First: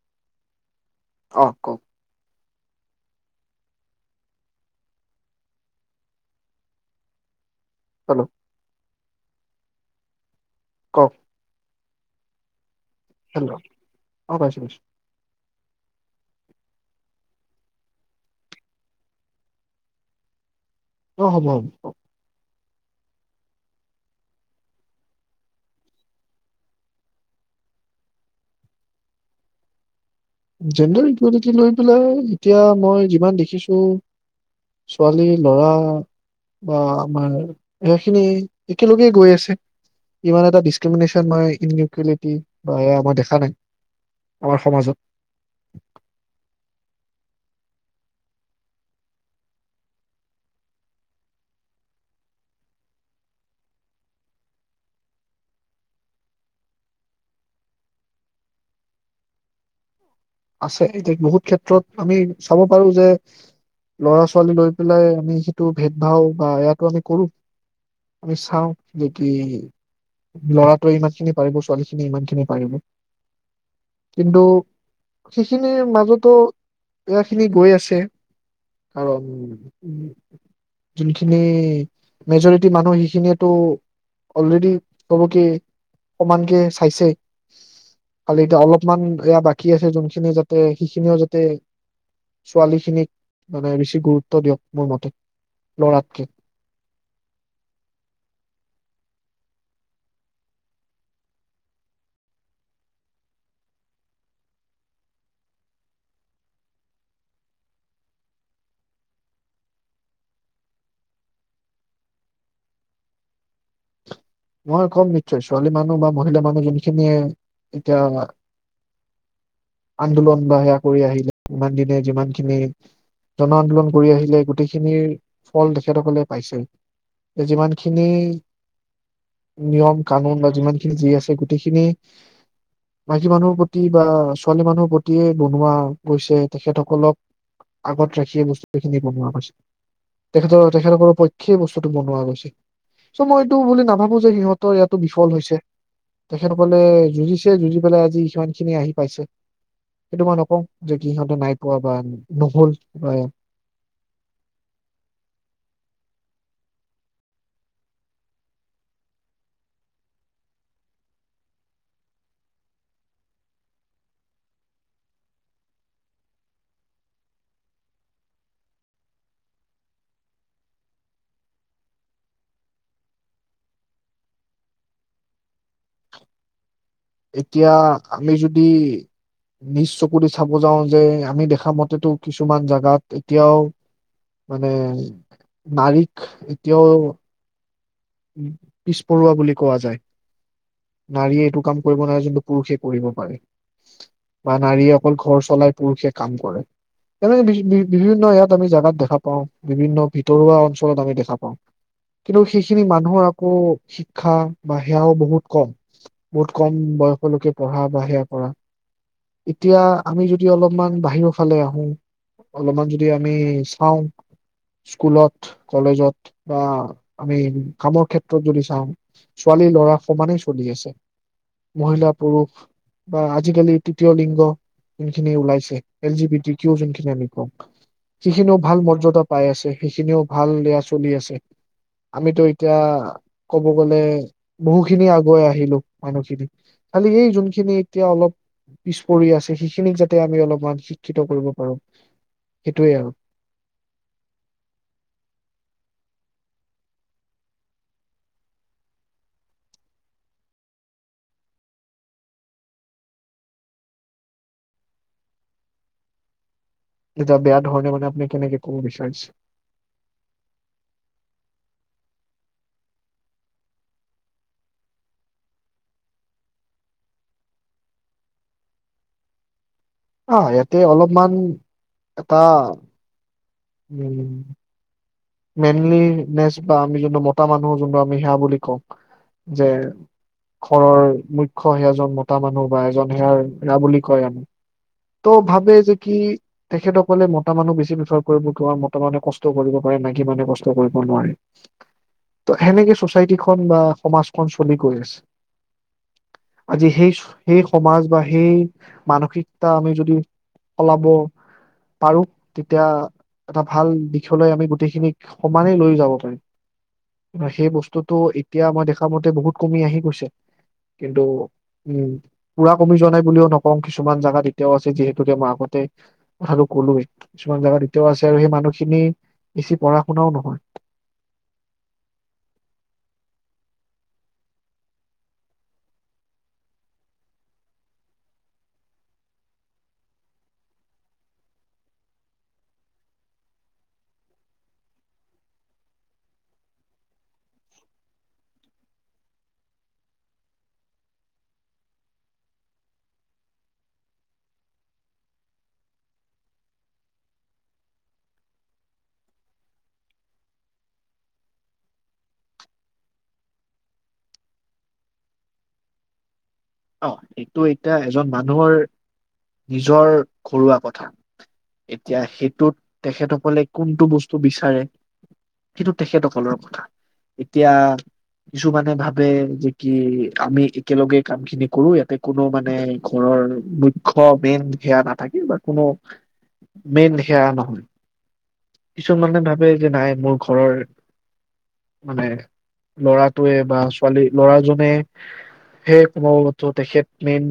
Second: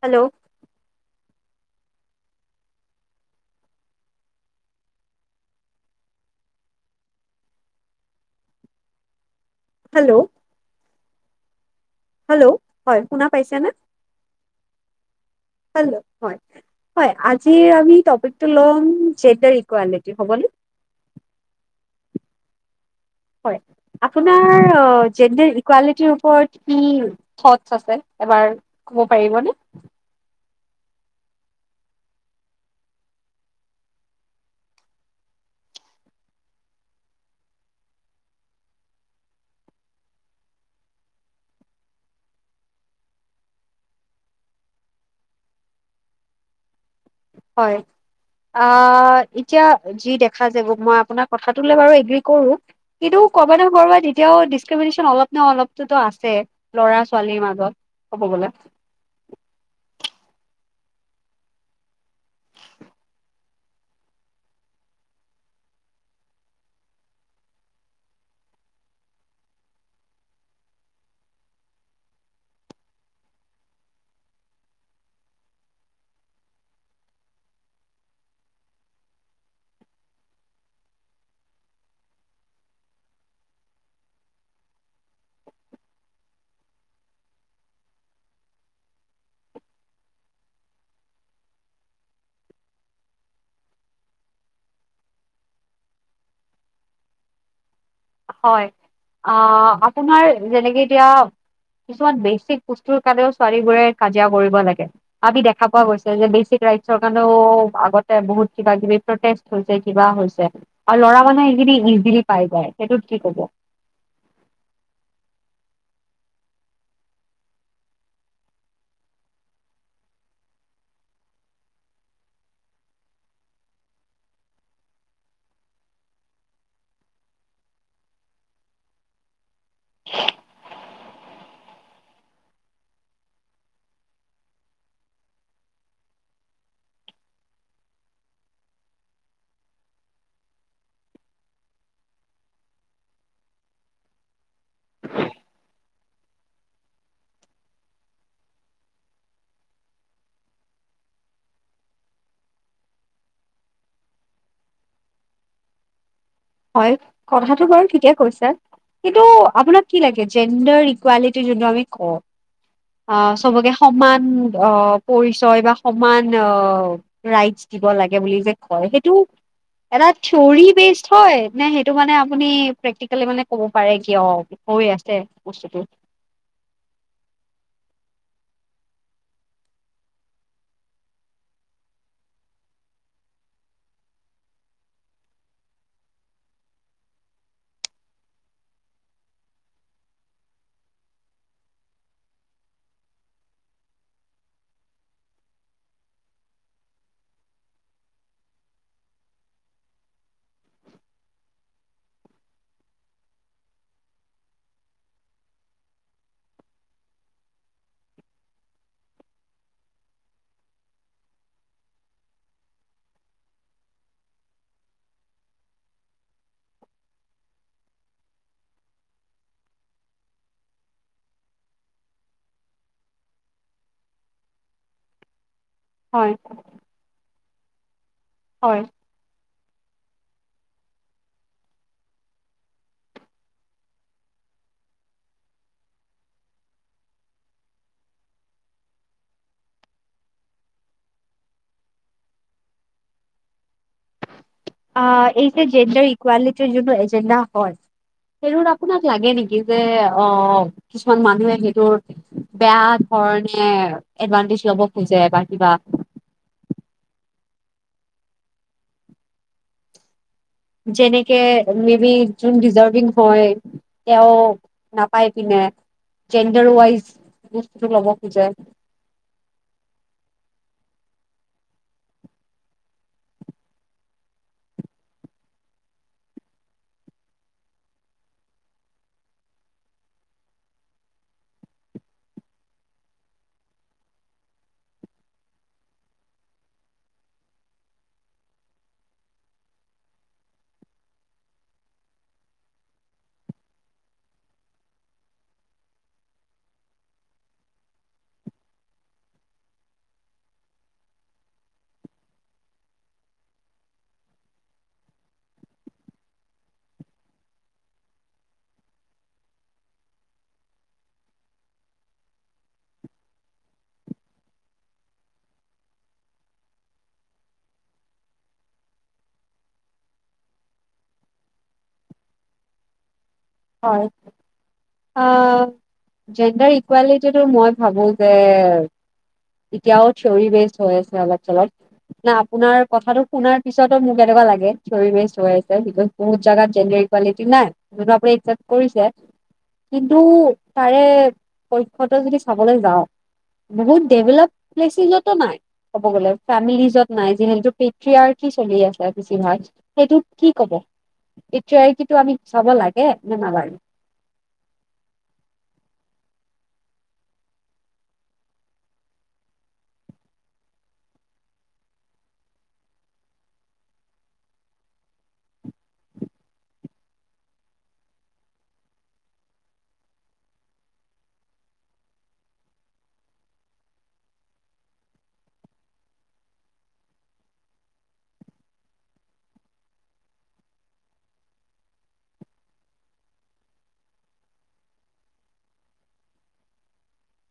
Hello? অ 'ক hello hello? কওঁক। হেল্ল' হয়। শুনা পাইছে নে? অ পাইছো পাইছো হেল্ল'? হয়-হয়। আজিৰ আমি টপিকটো ল'ম জেন্ডাৰ ইকুৱেলিটি। হ'বনে? অ' হব- হব। হ য় আপোনাৰ অ জেনেৰেল ইকুৱেলিটিৰ ওপৰত কি থথচ আছে এবাৰ কব পাৰিবনে? জেণ্ডাৰ ইকুৱেলিটি লৈ পেলাই এতিয়া মই যিমান দেখিছো ছোৱালী লৰা বা আমাৰ এয়াখিনি একেলগেই গৈ আছে ইমান এটা ডিচক্ৰিমিনে্যন ম ইন ইকুৱেলিটি বা এয়া মই দেখা নাই আমাৰ সমাজত [inaudible] হয় আ ' এতিয়া যি দেখা যাব মই আপোনাৰ কথাটোলৈ বাৰু এ গ্ৰী কৰোঁ এতিয়াও ডেছকৃমিনেচন অলপ নে অলপ টো আছে লৰা ছোৱালীৰ মাজত আছে এতিযা বহুত ক্ষেত্ৰত আমি চাব পাৰো যে লৰা ছোৱালী লৈ পেলাই আমি সেইটো ভেদ ভাৱ বা এয়াটো আমি কৰো আমি চাওঁ যদি লৰাটোৱে ইমান খিনি পাৰিব ছোৱালী খিনি ইমান খিনি পাৰিব কিন্তু সেইখিনিৰ মাজতো এয়াখিনি গৈ আছে। কাৰণ উম, যোনখিনি মেজৰিটি মানুহ সেইখিনিয়েতো অলৰেডি কব কে, সমানকে চাইছেই। খালি এতিয়া অলপমান এয়া বা শিকি আছে যোনখিনি যাতে সিখিনিও যাতে ছোৱালী খিনিক মানে বেছি গুৰুত্ব দিয়ক মোৰ মতে লৰাতকে। হয়। অ', আপোনাৰ যেনেকে এতিয়া কিছুমান বেছিক বস্তুৰ কাৰণেও ছোৱালীবোৰে কাজিয়া কৰিব লাগে। আমি দেখা পোৱা গৈছে যে বেছিক ৰাইটছৰ কাৰণেও আগতে বহুত কিবা-কিবি প্ৰটেষ্ট হৈছে, কিবা হৈছে। আৰু ল'ৰা মানুহে সেইখিনি ইজিলি পাই যায়। সেইটোত কি কব? মই কম, নিশ্চয়, ছোৱালী মানুহ বা মহিলা মানুহ যোনখিনিয়ে এতিয়া আন্দোলন বা সেয়া কৰি আহিলে, ইমান দিনে যিমানখিনি জন আন্দোলন কৰি আহিলে, গোটেইখিনিৰ ফল তেখেতসকলে পাইছে। এই যিমানখিনি নিয়ম কানুন বা যিমানখিনি যি আছে গোটেইখিনি মাইকী মানুহৰ প্ৰতি বা ছোৱালী মানুহৰ প্ৰতিয়ে বনোৱা গৈছে তেখেতসকলক আগত ৰাখিয়ে বস্তুেইখিনি বনোৱা গৈছে তেখেতৰ তেখেতসকলৰ পক্ষয় বস্তুটো বনোৱা গৈছে চ মই এইটো বুলি ন ভাবোঁ যে সিহঁতৰ ইয়াতো বিফল হৈছে। তেখেতসকলে যুঁজিছে। যুঁজি পেলাই আজি সিমানখিনি আহি পাইছে। সেইটো মই নকওঁ যে কি- সিহঁতে নাই পোৱা বা নহল বা হয়, কথাটো বাৰু ঠিকেই কৈছে। কিন্তু আপোনাক কি লাগে? জেণ্ডাৰ ইকুৱেলিটি যোনটো আমি কওঁ, অ'- চবকে সমান অ'- পৰিচয় বা সমান অ'- ৰাইটছ দিব লাগে বুলি যে কয়, সেইটো এটা থিঅৰী বেছ হয় নে সেইটো মানে আপুনি প্ৰেক্টিকেলি মানে কব পাৰে কিয় হৈ আছে বস্তু এতিয়া আমি যদি, নিজ চকুদি চাব যাওঁ যে, আমি দেখা মতেতো কিছুমান জাগাত এতিয়াও, মানে নাৰীক এতিয়াও পিছপৰোৱা বুলি কোৱা যায়। নাৰীয়ে এইটো কাম কৰিব নোৱাৰে, যোনটো পুৰুষে কৰিব পাৰে। বা নাৰীয়ে অকল ঘৰ চলায়, পুৰুষে কাম কৰে। এনে বিভি- বিভি- বিভিন্ন এয়াত আমি জেগাত দেখা পাওঁ। বিভিন্ন ভিতৰুৱা অঞ্চলত আমি দেখা পাওঁ। কিন্তু সেই সিখিনি মানুহৰ আকৌ শিক্ষা বা সেয়াও বহুত কম। বহুত কম বয়সলৈকে পঢ়া বা সেয়া কৰা। এতিয়া আমি যদি অলপমান বাহিৰৰ ফালে আহোঁ, অলপমান যদি আমি চাওঁ, স্কুলত, কলেজত বা আমি কামৰ ক্ষেত্ৰত যদি চাওঁ, ছোৱালী-ল'ৰা সমানেই চলি আছে। মহিলা, পুৰুষ বা আজিকালি তৃতীয় লিংগ যোনখিনি ওলাইছে এল জি হয় বি টি কিওজন কিনি আমি। কুব সিখিনিও ভাল হয় মৰ্যদা পাই আছে। সেইখিনিও ভাল দয়া চলি আছে আমিতো এতিয়া কব গলে বহুখিনি আগুৱাই আহিলো মানুহখিনি খালি এই যোনখিনি এতিয়া অলপ পিছ পৰি আছে সেইখিনিক যাতে আমি অলপমান শিক্ষিত কৰিব পাৰো সেইটোৱে আৰু অ' এই যে জেণ্ডাৰ ইকুৱেলিটিৰ যোনটো এজেণ্ডা হয়, সেইটো আপোনাক লাগে নেকি যে অ' কিছুমান মানুহে সেইটোৰ বেয়াধৰণে এদভান্টেজ ল'ব খোজে বা কিবা যা বেয়া ধৰণে মানে আপুনি কেনেকে কব বিচাৰিছে? যেনেকে মে বি জুন ডিজাৰভিং হয় তেওঁ নাপাই পিনে জেণ্ডাৰৱাইছ বস্তু ল'ব খোজে আহ ইয়াতে অলপমান এটা উম মেইনলি নচ বা আমি যোনটো মতা মানুহ যোনটো আমি সেয়া বুলি কওঁ যে ঘৰৰ মুখ্য্ সেয়াজন মতা মানুহ বা এজন সেয়াৰ সেয়া বুলি কয় আমি ত' ভাবে যে কি তেখেতসকলে মতা মানুহ বেছি প্ৰফাৰ কৰিব ক মতা মানুহে কষ্ট কৰিব কৰে, মাইকী মানুহে কষ্ট কৰিব নোৱাৰে। তো সেনেকে চ'চাইটিখন বা সমাজখন চলি গৈ আছে। আজি সেই- সেই সমাজ বা সেই মানসিকতা আমি যদি সলাব পাৰোঁ, তেতিয়া এটা ভাল দিশলৈ আমি গোটেইখিনিক সমানেই লৈ যাব পাৰি সেই বস্তুটো এতিয়া মই দেখা মতে বহুত কমি আহি গৈছে কিন্তু উম পুৰা কমি যোৱা নাই বুলিও নকওঁ কিছুমান জেগাত এতিয়াও আছে যিহেতুকে মই আগতে কথাটো কলোৱে কিছুমান জেগাত এতিয়াও আছে আৰু সেই মানুহখিনি বেছি পঢ়া শুনাও নহয় হয়। আ জেণ্ডাৰ ইকুৱেলিটিটো মই ভাবো যে, এতিয়াও থিয়ৰী বেচড হৈ আছে অলপ-চলপ। নে আপোনাৰ কথাটো শুনাৰ পিছতো মোক এনেকুৱা লাগে থিয়ৰী হৈ আছে বিক'জ বহুত জাগাত জেণ্ডাৰ ইকুৱেলিটি নাই। যোনটো আপুনি চাপ কৰিছে। কিন্তু তাৰে পক্ষতো যদি চাবলৈ যাওঁ, বহুত ডেভেলপ প্লেচেজতো নাই। ক'ব গ'লে ফেমিলিজত নাই যিহেতু পেত্ৰিআৰ্কি চলি আছে বেছিভাগ, সেইটোত কি ক'ব? পেত্ৰিআৰ্কিটো আমি চাব লাগে? নে নালাগে? অ' সেইটো এতিয়া এজন মানুহৰ নিজৰ ঘৰুৱা কথা। এতিয়া সেইটোত তেখেতসকলে কোনটো বস্তু বিচাৰে? সেইটো তেখেতসকলৰ কথা। এতিয়া কিছুমানে ভাবে যে কি আমি একেলগে কামখিনি কৰোঁ ইয়াতে, কোনো মানে ঘৰৰ মুখ্য, মেইন সেয়া নাথাকে বা কোনো মেইন সেয়া নহয়। কিছুমান মানুহে ভাবে যে নাই মোৰ ঘৰৰ মানে ল'ৰাটোৱে বা ছোৱালী-ল'ৰাজনে সেই কোনো ত' তেখেত মেইন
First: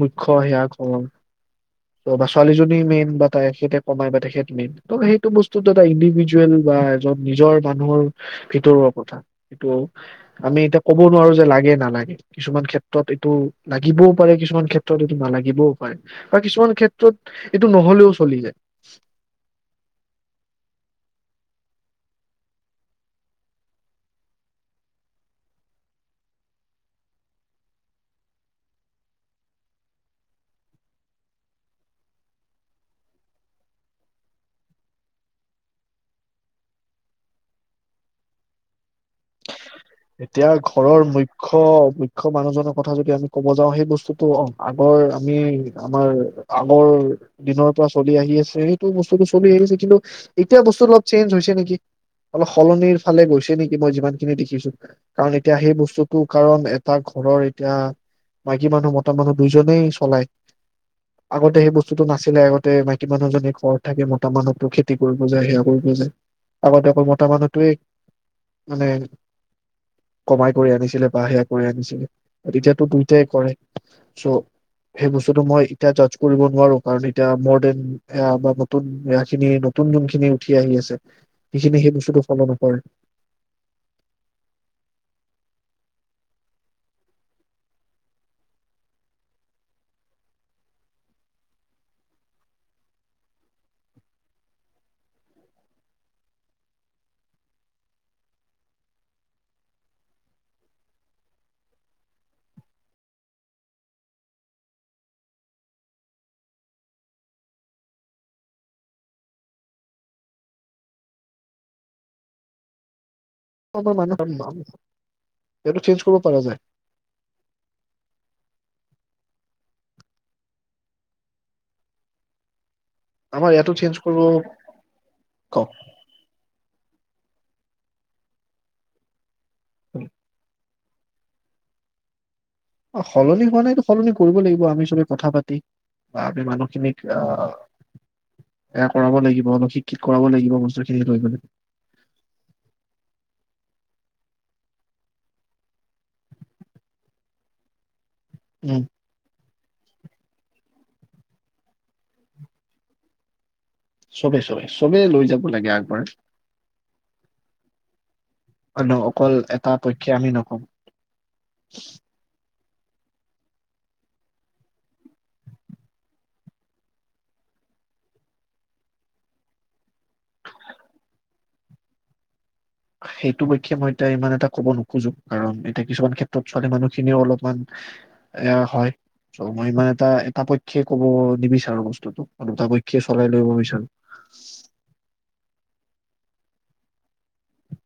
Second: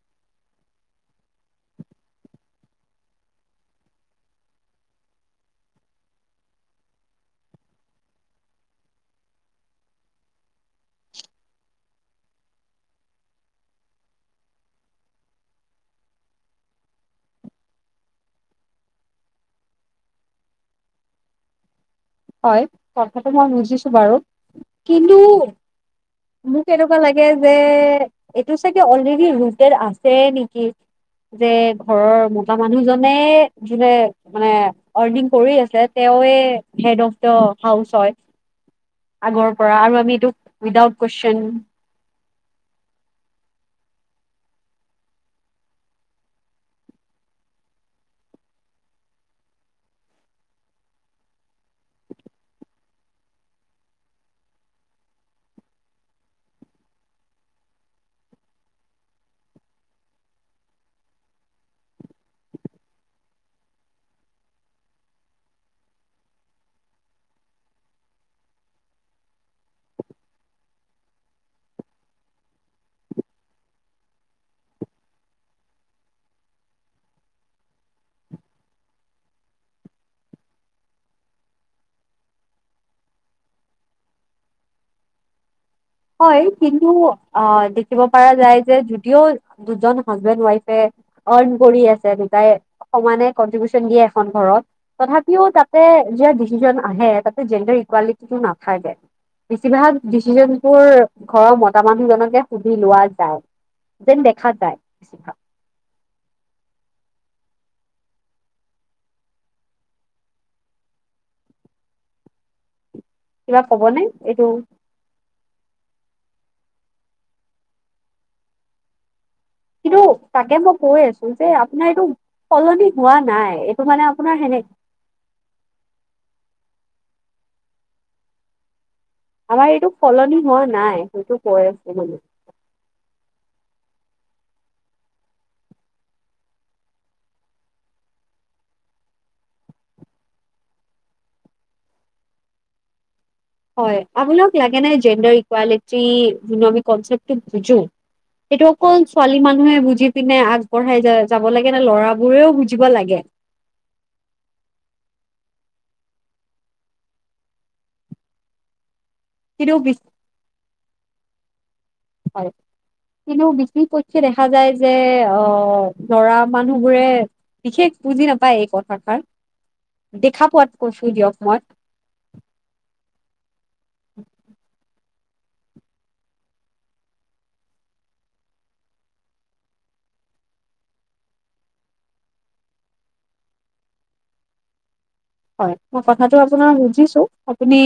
মুখ্য সেয়া ঘৰৰ, ত' বা ছোৱালীজনী মেইন বা তেখেতে কমাই বা তেখেত মেইন, ত' সেইটো বস্তুত এটা ইণ্ডিভিজুৱেল বা এজন নিজৰ মানুহৰ ভিতৰুৱা কথা। হেটো আমি এতিয়া ক'ব নোৱাৰো যে লাগে- নালাগে কিছুমান ক্ষেত্ৰত। তত এইটো লাগিবও পাৰে কিছুমান ক্ষেত্ৰত এইটো নালাগিবও পাৰে। বা কিছুমান ক্ষেত্ৰত এইটো নহ'লেও চলি যায়। হয়, কথাটো মই বুজিছো বাৰু কিন্তু মোক এনেকুৱা লাগে যে এইটো চাগে অলৰেডি ৰুটেত আছে নেকি? যে ঘৰৰ মোতা মানুহজনে যোনে মানে আৰ্নিং কৰি আছে তেওঁৱে হেড অফ দা হাউচ হয়। আগৰ পৰা আৰু আমি এইটো এতিয়া উইদাউট ঘৰৰ কুৱেশন মুখ্য আকৌ মানুহজনৰ কথা যদি আমি কব যাওঁ সেই বস্তুতটো অহ আগৰ আমি আমাৰ আগৰ দিনৰ পৰা চলি আহি আছে সেইটো বস্তুটো চলি আহিছে কিন্তু এতিয়া বস্তু অলপ চেঞ্জ হৈছে নেকি! অলপ সলনিৰ ফালে গৈছে নেকি মই যিমানখিনি দেখিছো। কাৰণ এতিয়া সেই বস্তুটো কাৰণ এটা ঘৰৰ এতিয়া মাইকীমানুহ মতামানুহ দুইজনেই চলায়। আগতে সেই বস্তুটো নাছিলে আগতে মাইকী মানুহজনী ঘৰত থাকে, মতা মানুহটো খেতি কৰিব যায়, সেয়া কৰিব যায়। আগতে অকল মতা মানুহটোৱে মানে কমাই কৰি আনিছিলে বা সেয়া কৰি আনিছিলে। তেতিয়াটো দুইটাই কৰে, চ' সেই বস্তুটো মই এতিয়া জাজ কৰিব নোৱাৰো কাৰণ এতিয়া মৰ দেন এয়া বা নতুনয়া খিনি নতুন যোনখিনি উঠি আহি আছে সেইখিনি সেই বস্তুটো ফল' নকৰে। হয়, কিন্তু অ' দেখিব পৰা যায় যে যদিও দুজন হাজবেণ্ড ওৱাইফে আৰ্ণ কৰি আছে, দুটাই সমানে কনট্ৰিবউশন দিয়ে এখন ঘৰত, তথাপিও তাতে জিয়া ডিচিজন আহে তাতে জেণ্ডাৰ ইকুৱালিটিটো নাথাকে। বেছিভাগ ডিচিজন তোৰ ঘৰৰ মতা মানুহজনকে সুধি লোৱা যায়, যেন দেখা যায় বেছিভাগ। কিবা কবনে এইটো [unintelligible] এইটো চেন্স ব পৰা যায়। কিন্তু তাকে মই কৈ আছো যে আপোনাৰ এইটো সলনি হোৱা আমাৰ নাই ইয়াতো এইটো চেঞ্জ মানে কৰিব আপোনাৰ হেনেকে কওক আমাৰ এইটো সলনি হোৱা নাই নাই সেইটো কৈ আছো মানে সলনি হোৱা নাইতো সলনি কৰিব লাগিব আমি চবে কথা পাতি, বা আমি মানুহখিনিক আহ এয়া কৰাব লাগিব অলপ শিক্ষিত কৰাব লাগিব বস্তুখিনিক লৈ লাগ হয় আপোনোক লাগে নে জেণ্ডাৰ ইকুৱেলিটি যোনটো আমি কনচেপটো বুজো এটো উম কন ছোৱালীমান মানুহে বুজি পিনে আগবঢ়াই যা-যাব লাগে নে ল'ৰাবোৰেও বুজিব লাগে? চবে, চবে, চবে লৈ যাব লাগে আগবৰাই। ন অকল এটা কিন্তু বেছি পক্ষে আমি নকওঁ। [unintelligible] কিন্তু বিশেষ পক্ষে দেখা যায় যে, আ ল'ৰা মানুহবোৰে বিশেষ বুজি নাপায় এই কথাষাৰ। দেখা পোৱাত কৈছো দিয়ক মই। সেইটোপক্ষে মই এতিয়া ইমান এটা ক'ব নোখোজো। কাৰণ এতিয়া কিছুমান ক্ষেত্ৰত ছোৱালী মানুহখিনিও অলপমান, এয়া হয়, চ' মই ইমান এটা, এটা পক্ষে ক'ব নিবিচাৰো বস্তুটো আৰু দুটা পক্ষে চলাই লৈ যাব বিচাৰো। হয় মই কথাটো আপোনাৰ বুজিছো, আপুনি,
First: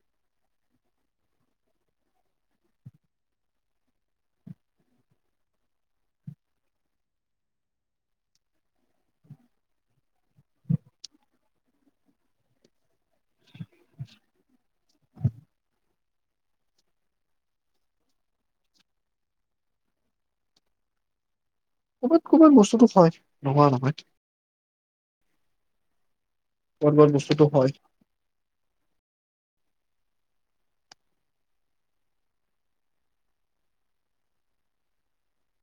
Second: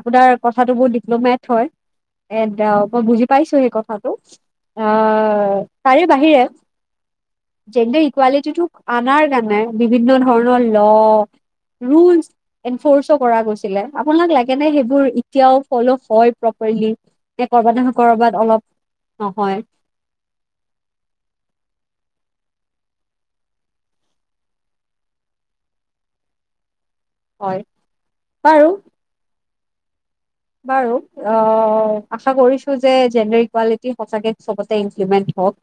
আপোনাৰ কথাটো বহুত ডিপ্লমেট হয়। এণ্ড মই বুজি পাইছো সেই কথাটো। আ তাৰে বাহিৰে জেণ্ডাৰ ইকুৱালিটিটো অনাৰ কাৰণে বিভিন্ন ধৰণৰ ল' ৰুলছ এনফৰ্চো কৰা গৈছিলে, আপোনাক লাগে নে সেইবোৰ এতিয়াও ফ'ল হয় প্ৰপাৰলি? নে ক'ৰবাত নহয় ক'ৰবাত অলপ নহয়! ক'ৰবাত, ক'ৰবাত বস্তুতো হয়। নোহোৱা নহয়! ক'ৰবাৰ বস্তুটো হয়। বাৰু বাৰু, আ আশা কৰিছো যে জেণ্ডাৰ ইকুৱালিটি সঁচাকে চবতে ইমপ্লিমেণ্ট হওক।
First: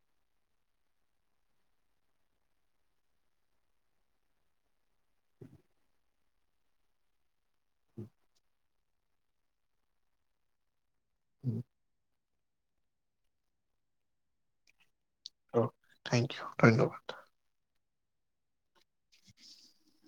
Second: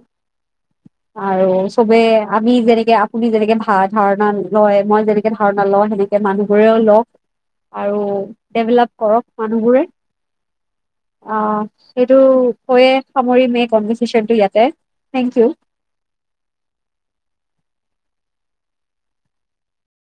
আৰু চবে আমি যেনেকে আপুনি যেনেকে ভা ধাৰণা লয় মই যেনেকে ধাৰণা লওঁ হেনেকে মানুহবোৰেও লওক আৰু ডেভেলপ কৰক। মানুহবোৰে, অ' সেইটো কয়ে সামৰিম এই কনভাৰচেচনটো ইয়াতে। থেংক ইউ থেংক ইউ ধন্যবাদ।